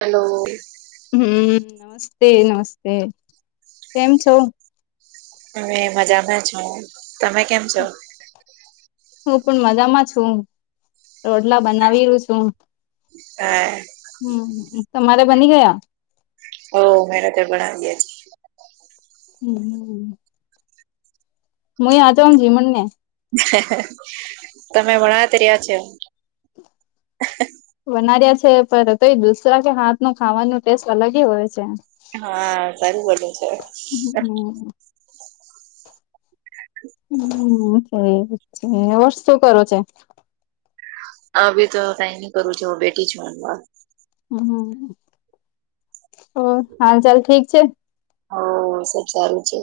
Hello. હમ્મ નમસ્તે નમસ્તે કેમ છો? હમે મજામાં છો. તમે કેમ છો? હું પણ મજામાં છું. રોટલા બનાવી રુ છું. હા હમ્મ હમ્મ તમારે બની ગયા? હો મેને તો બાના લીયા છે. હમ્મ, હમ્મ. મુહ આજે જીમન મેં. તમે ભણાત રહ્યા છે. બનાર્યા છે પર તો એ દુસરા કે હાથ ના ખાવાનું ટેસ્ટ અલગ હી હોય છે. હા, સારું બનું છે. હમ હમ્મ, એ છે છે વે શું કરો છો? હવે તો કઈ નહી કરું છું હું બેઠી છું હમણાં. હમ્મ, તો હાલ ચાલ ઠીક છે? હા શું ચામ છે?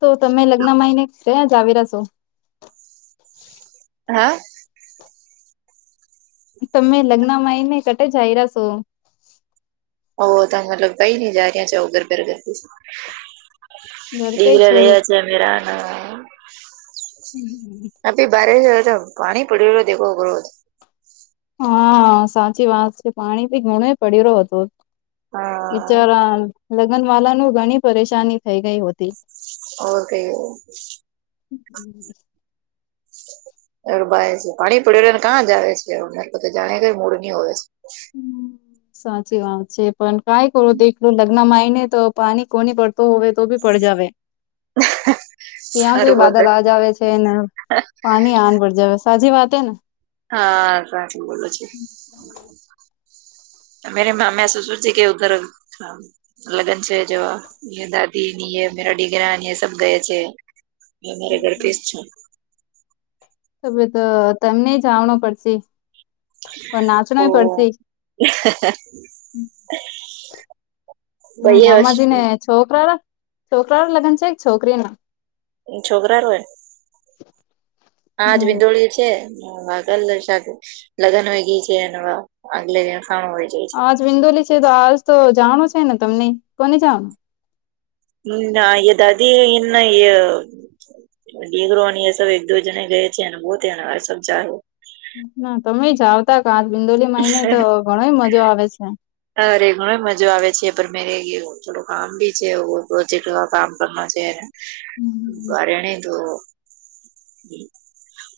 તો તમે લગ્ન મહિને ક્યાં જાવેરા સો? હા. તમે લગ્ન મયને કટે જાઈ રહાસો? ઓ તા મતલબ કઈ ન જાય રહ્યા છો ઘર પે રેહું ઘર પે દીકરા છો રહ્યા છે મેરા ના. અભી બારિશ તો પાણી પડયુ રહ દેખો [unintelligible] હા સાચી વાત છે પાણી બી ઘણો પડી રહ્યું હતું. હા બીચારા લગ્ન વાલા નું ઘણી પરેશાની થઈ ગઈ હોતી. ઓકે. [inaudible] અરે ભાઈ પાણી પડી રહ્યુ કાં જવે છેને તો જાણે કે મૂળ ની હોવે છે. સાચી વાત છે પણ કાંઈ કરું દેખલું લગ લગ્ન માઇને તો પાની કોની પડતું હોવે તોબી પડ જાવે. ત્યાં સે સારું બોલે બાદલ આજાવે છે ને પાણી આન પર જાવે છે. સાચી વાત હે ન. હા સાચું બોલો છો. મેરે મામા સસુરજી કે ઉધર થા લગ્ન છે જાવા મેરે દાદી ની એ મેરા ડીગરા ની એ સબ ગયે છે. અમારા ઘર પેજ થા [unintelligible] હવે તો તમને જાવાનું પડશે? પણ નાચણોય પડશે હો. હા મામાજી ને છોકરા ના છોકરા ના લગ્ન છે કે છોકરી ના છોકરા નો હે આજ હમ વિદોળી છે [unintelligible] લગ્ન વહી ગય છે અને આગલે દિન ખાવાનું હોય. જાય છે આજ વિંદોલી છે તો આજ તો જાવાનું છે ને તમને કોને જાવાનું? ના યે દાદી ઈના ય ડીગરો અને એ સબ એક દો જણે ગયે થેને બો થિયા ને આ સબ જાર ના તમે જાવતા કા બિંદોલી માય ને તો ઘણોય મજો આવે છે. અરે ઘણો મજો આવે છે પણ મેરે યે થોડું કામ બી છે પ્રોજેક્ટ કામ કરવા છે ને બરેણે તો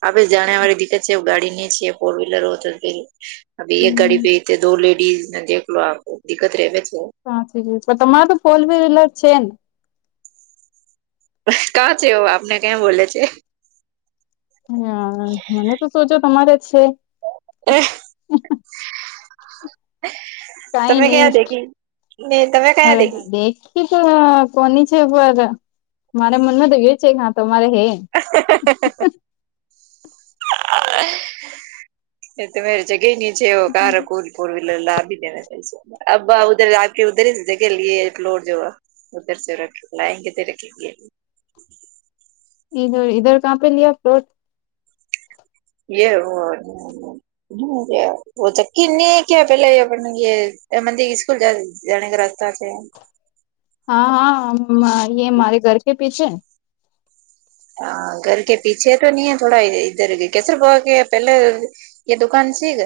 આપડે જાણ્યા વાળી દિકકત છે ગાડી ની છે ફોર વ્હીલર હોય તો કે અભી એક ગાડી હમ પે ઈથે દો લેડીઝ ને એકલો હાકુ દિક્કત રેવે છે. સાચી જ પન તમારે તો ફોર વ્હીલર છે ને? કાં છે એવ આપને કેમ બોલે છે? હા મને તો સોચો તમારે છે. એ કઈ તમે નહી કયા દેખી ને તમે કયા દેખી? [unintelligible] કોની છે પર મારા મનમાં તો એ છે હાં તમારી હે. [inaudible] એ તમેરે જગ્યા નીચે ઓ કહા રખું ફોર વિલ લભી દેવા અબ ઉધર જાકે ઉધર જગ્યા લઈએ એટલોર જોવા [unintelligible] ઉધર સે રખ લાયેંગે તેરે લીયે. ઇધર ઇધર કહાં પે લીયા પ્લોટ? યે વો હમ યે વો ચક્કી ની કે પેલે યે [unintelligible] સ્કૂલ જાણે કા રાસ્તા છે. હા હા યે મારે ઘર કે પીછે, હા ઘર કે પીછે તો ની એ થોડા ઇધર કેસર ભવ કે પહેલા, એ દુકાન છે ગ,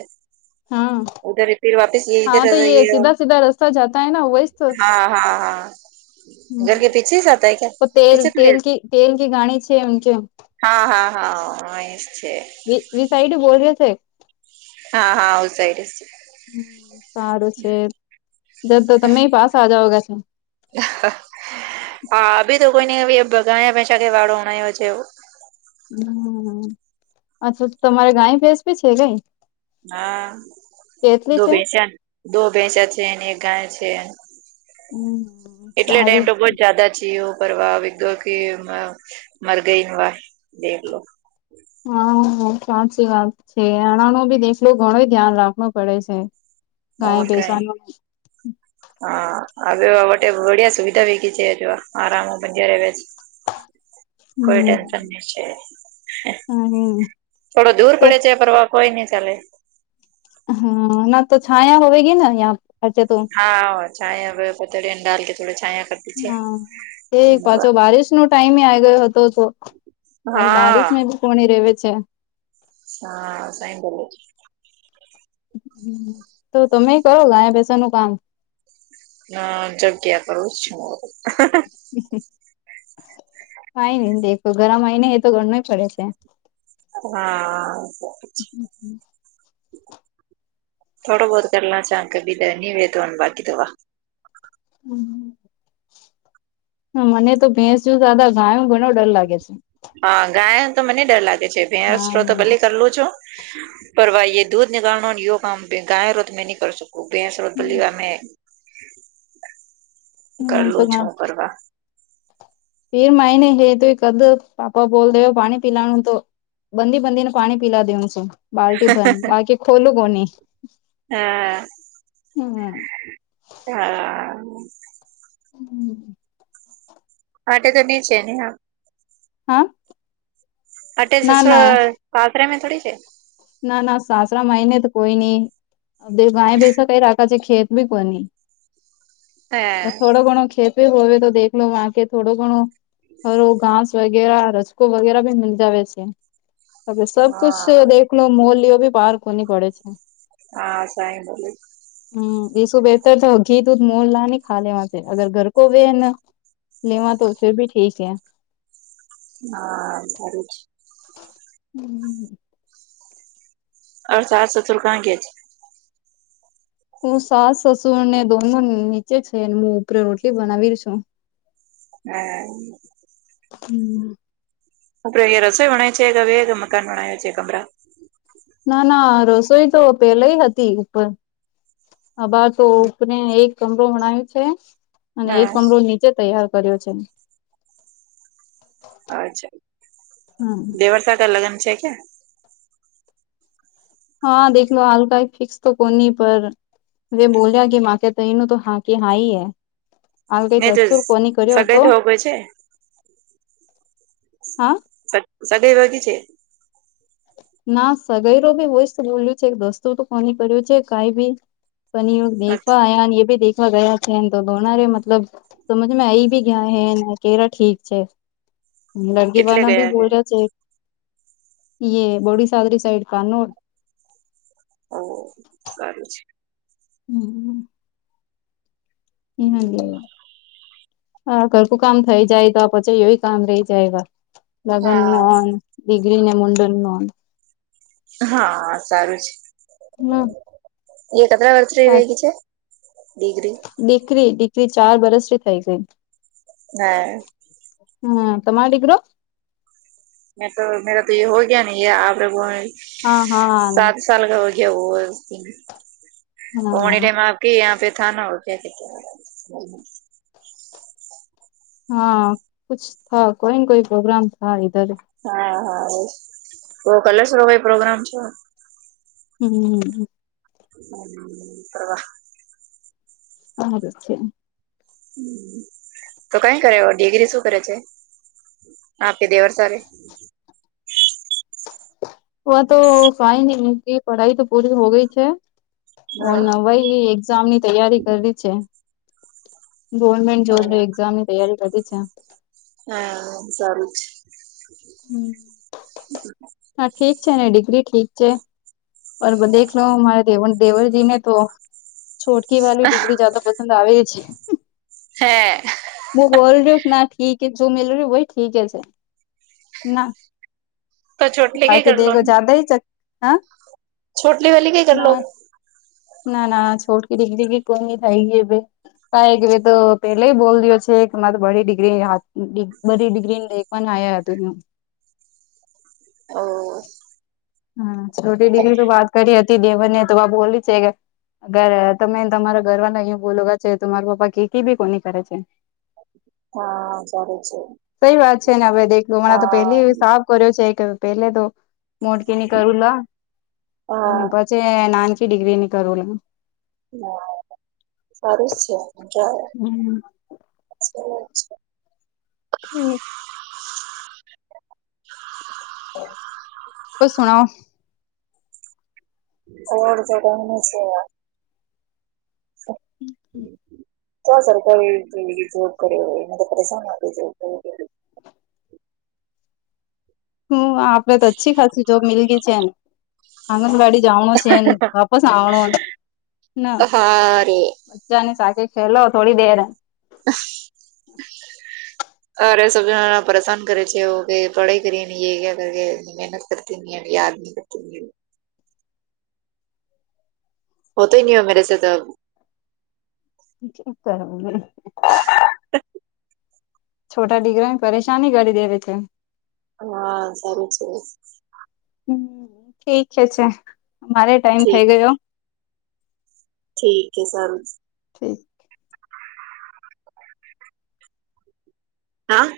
હા, ઉધર ફિર વાપિસ યે ઇધર યે, હા હા હા, ઘર કે પીછે સ આતા હે ક્યા પીછી થોડી આત તેલ કી ધાણી છે ઉનકે, હા હા હા એજ છે. વી વી સાઈડે બોલ રર્યો છે. હા હા આવ સાઈડ સ, સારું છે જદ તો તમે પાસા જઓગા, હા અબી તો કોઈ નને અબી ગાય ભેંસ્યા કે વાળો બનાયો છે ઓ, હમ અચ્છા તો તમારે ગાય ભેસ વી છે કઈ, હા કેટલી દો છે ભેંચ્યા દો ભેંચ્યા છેને એક ગાય છે. હમ એટલે ટાઈમ સારું તો બહત જાદા છી ઓ પરરવા અબે, ગ કે વ મર ગઈ ન વા દેખલો, હા સાચી વાત છે અનાણા નો ભી દેખલો ઘણોઈ ધ્યાન રાખણો પડે છે. ગાય ઔર કઈ, ભેસાનું હા હવે વા વટે બડિયા સુવિધા વેગી છે જો વા આરામુ બદ્ ર્યા રેવે છે. [inaudible] કોઈ હમ ટેન્શન નહી છે હમ થોડો દૂર તો પડે છે પરવા, કોઈની ચાલે. હા ના તો છાયા હોવે ગી ને યા ખચે તો, હા છાયા પતડીયાને ડાલ કે થોડી છાયા કર, હા એક પાછો બારિશ નો ટાઈમે આઈ ગયો હતો તો, હા, કોણી રહેવે છે. સા સાઈં કેવે છે. તો તમે કરો ગાયા ભૈસા નું કામ. હા જબ ક્યાં કરું છું ઓ, કાઈ ની દેખ ઘર માંઆવીને હૈ તો કર નો ઇ પડે છે. હા સાચી, થોડા બહુત કર લ ચા કભી તો ની વે તોવાનું બાકી ત વા. મને તો ભેંસુ જ્યાદા ગાયુ ઘણો ડર લાગે છે. હા ગાય ન તો મને ડર લાગે છે ભેસો હા રો તો ભલે કરલું છું. પર વા યે દૂધ નિકાલના યો કામ ગાય રો ધ મેં ની કર સકુ. ઉ ભૈસ રોત ભલી વા મૈ મને તો કરલું છું પરવા, પીર માને હે તોઇ કર દુ પાપા બોલ દે પાણી પિલાનું તો, બંધી બંધીને પાણી પીલા દેવ છું બાલ્ટી ભર ને બાકી ખોલું કોની, હા હમ હા, હમ, અટે તો નઈ છે ને હા, હા, અટે ના ના સસુર પાસરે મેં થોડી છે. ના ના સાસરા મહિને તો કોઈ નઈ ગયા બેસા કઈ રાખા છે, ખેત બી કો હે થોડો ઘણો ખેત હોવે તો દખલો લો આ કે થોડો ઘણું ઓ ઘાસ વગેરા રસકો વગેરા ભી મી જવે સબકછ હા દે મોલ બી બહાર કોની પડે છે. હા સાઈ બો હમ એસું બેતર તો ઘીત ઉધ મોર લ ખા લેવા અગર ઘરકો વે ને લેવા તો ફીરભી ઠીસે હા આવે છે. હમ્મ હમ્મ અ સાત સસુર કયા ગીયે છે. હું સાસ સસુર અનેને દોનો નીચે છે હું ઉપરે રોટલી બનાવી છુ. હે હમ્મ આપડે અહીંયા રસોઈણાય છે, કે હવે મકાન ભણાય છે, ગમરા ના ના રસોઈ તો પેલે હતી ઉપર આબાર તોને એક કમરો મણાયું છે. અને એક કમરો હા નીચે તૈયાર કર્યો છે. અચ્છા હા દેવળ સાથે લગન છે, કે હા દલો હાલકાઈ ફિક્સ તો કોન પર વ બોલ્યા કે મા કે ત એનું તો હા કે હાાઈ એ હાલ કઈ ને તો દસ્તુર કોની કર્યો હતો. સગાઈ તો હો ગઈ છે હા સાત સાતિ વાગી છે. ના સગાઈરો બી હોય જ બોલ્યું છે દસ્તું તો કોની કર્યું છે કઈ બી પનીયુ દેખવા આયા અને એ ભી દેખવા ગયા. હેન તો દોના ર મતલબ સમજ મે આ ભી ગયા હે કેરા ઠીક છે. કેટલે લડકીભાનાભી ગયા બોલયા છે. એે બોડીસદરી સઈડ ત ન ઓ ઓ સરુ છે. હમ્મ એ ના કેવ હ ઘરકું કામ થઈ જાય તો પછી એય કામ રહી જાય. હા લગનમાં દીગરીને મુંડનમા હા સારુ છે, એતરા વર્ષ થ્રી વિલ છે, ડિગ્રી દીકરી દીકરી ચાર વરસથી થઈ ગઈ. હા હ તમારો દીકરો મેં તો મેરા તો એ હો ગયા ને આરેગો. હા હા તને ખબર કેવું હા હોય કે આયા પે થ ના હો ક્યા હા કછ થ કોઈ નને કોઈ પ્રોગ્રામ થ ધર હા હા બસ તો કલશરોવા પ્રોગ્રામ છે. હમ્મ પ્રવાહ હારુ જ છે. હ તો કઈ કરે ડિગ્રી શું કરે છે આપે દેવર સ હ તો ફાઈ ન પઢાઈ તો પૂરી હો ગઈ છે. ઓ નવાઈ એક્ઝામની તૈયારી કરવી છે. ગવર્મેન્ટ જોબની એક્ઝામની તૈયારી કરવી છે. હા સારુ છે. હા ઠીક છે ને ડિગ્રી ઠીક છે. પર દેખલો દેવ દેવરજીને તો છોટકી વાી ટિગડી જદ પ ઠડ આવે છે. હા. બું બોલ રહ્યું, ના ઠીક, જો મેલ્યું હોય, ઠીક છે, ના તો ચોટલી કઈ બાકી કર લો દખો, જદ હ ચ હા છોટલી વાલી કઈ કરેલો ના ના, ના છોટકી દીગરી ડીગરી કોઈ થાય જવે ક કે ભ તો પેલે બોલ દયો છે, કે મારે બડી ડિગ્રી બી ડિગ્રી ને લઈ પણ આ ત ન ઓ હમ, છોટીડી ની તો વાત કરી હતી, દેવનને તો બોલી છેકે. અગર તમે તમારા ઘરવા ના અહી બોલો છે, તો મારા પપ્પા કી બી કોની કરે છે. હા, સારુ છે. સઈ વાત છે ને, હવે દેખલો મણા તો હા પેલી હિસાબ કર્યો છે કે, પહેલે તો મો ની કરું લે, અને હા પછી નાનકી ડિગ્રી ની કરું લ હા, સારું જ છે. હમ્મ અચ ઠીક [unintelligible] ત સુનાઓ કોર જગને છે. સ ક સરકાર જોબ કરે હોય, એમાં તો પરેશાન જોબ કરે હ, આપડે તો અચ્છી ખાસી જોબ મિલ ગઈ છે, મ આંગણવાડી જણ છે, વાપસ આવણ ના હા રે જાની સાથે ખેલો થોડી દેર [unintelligible] અરે સૌ જણા પરેશાન કરે છે, એવ કે પઢાઈ કરી, ક્યા મહેનત કરતી, યાદ તો હો, તો ન હો મેરેસે તો ચ કરને છોટા દીકરાને પરેશાની કરી દેવે છે. હા, સારી છે. હમ, ઠીક હ છે, મારે ટાઈમ ઠીક થઇ ગયો. ઠીક છે, સર ઠીક હા.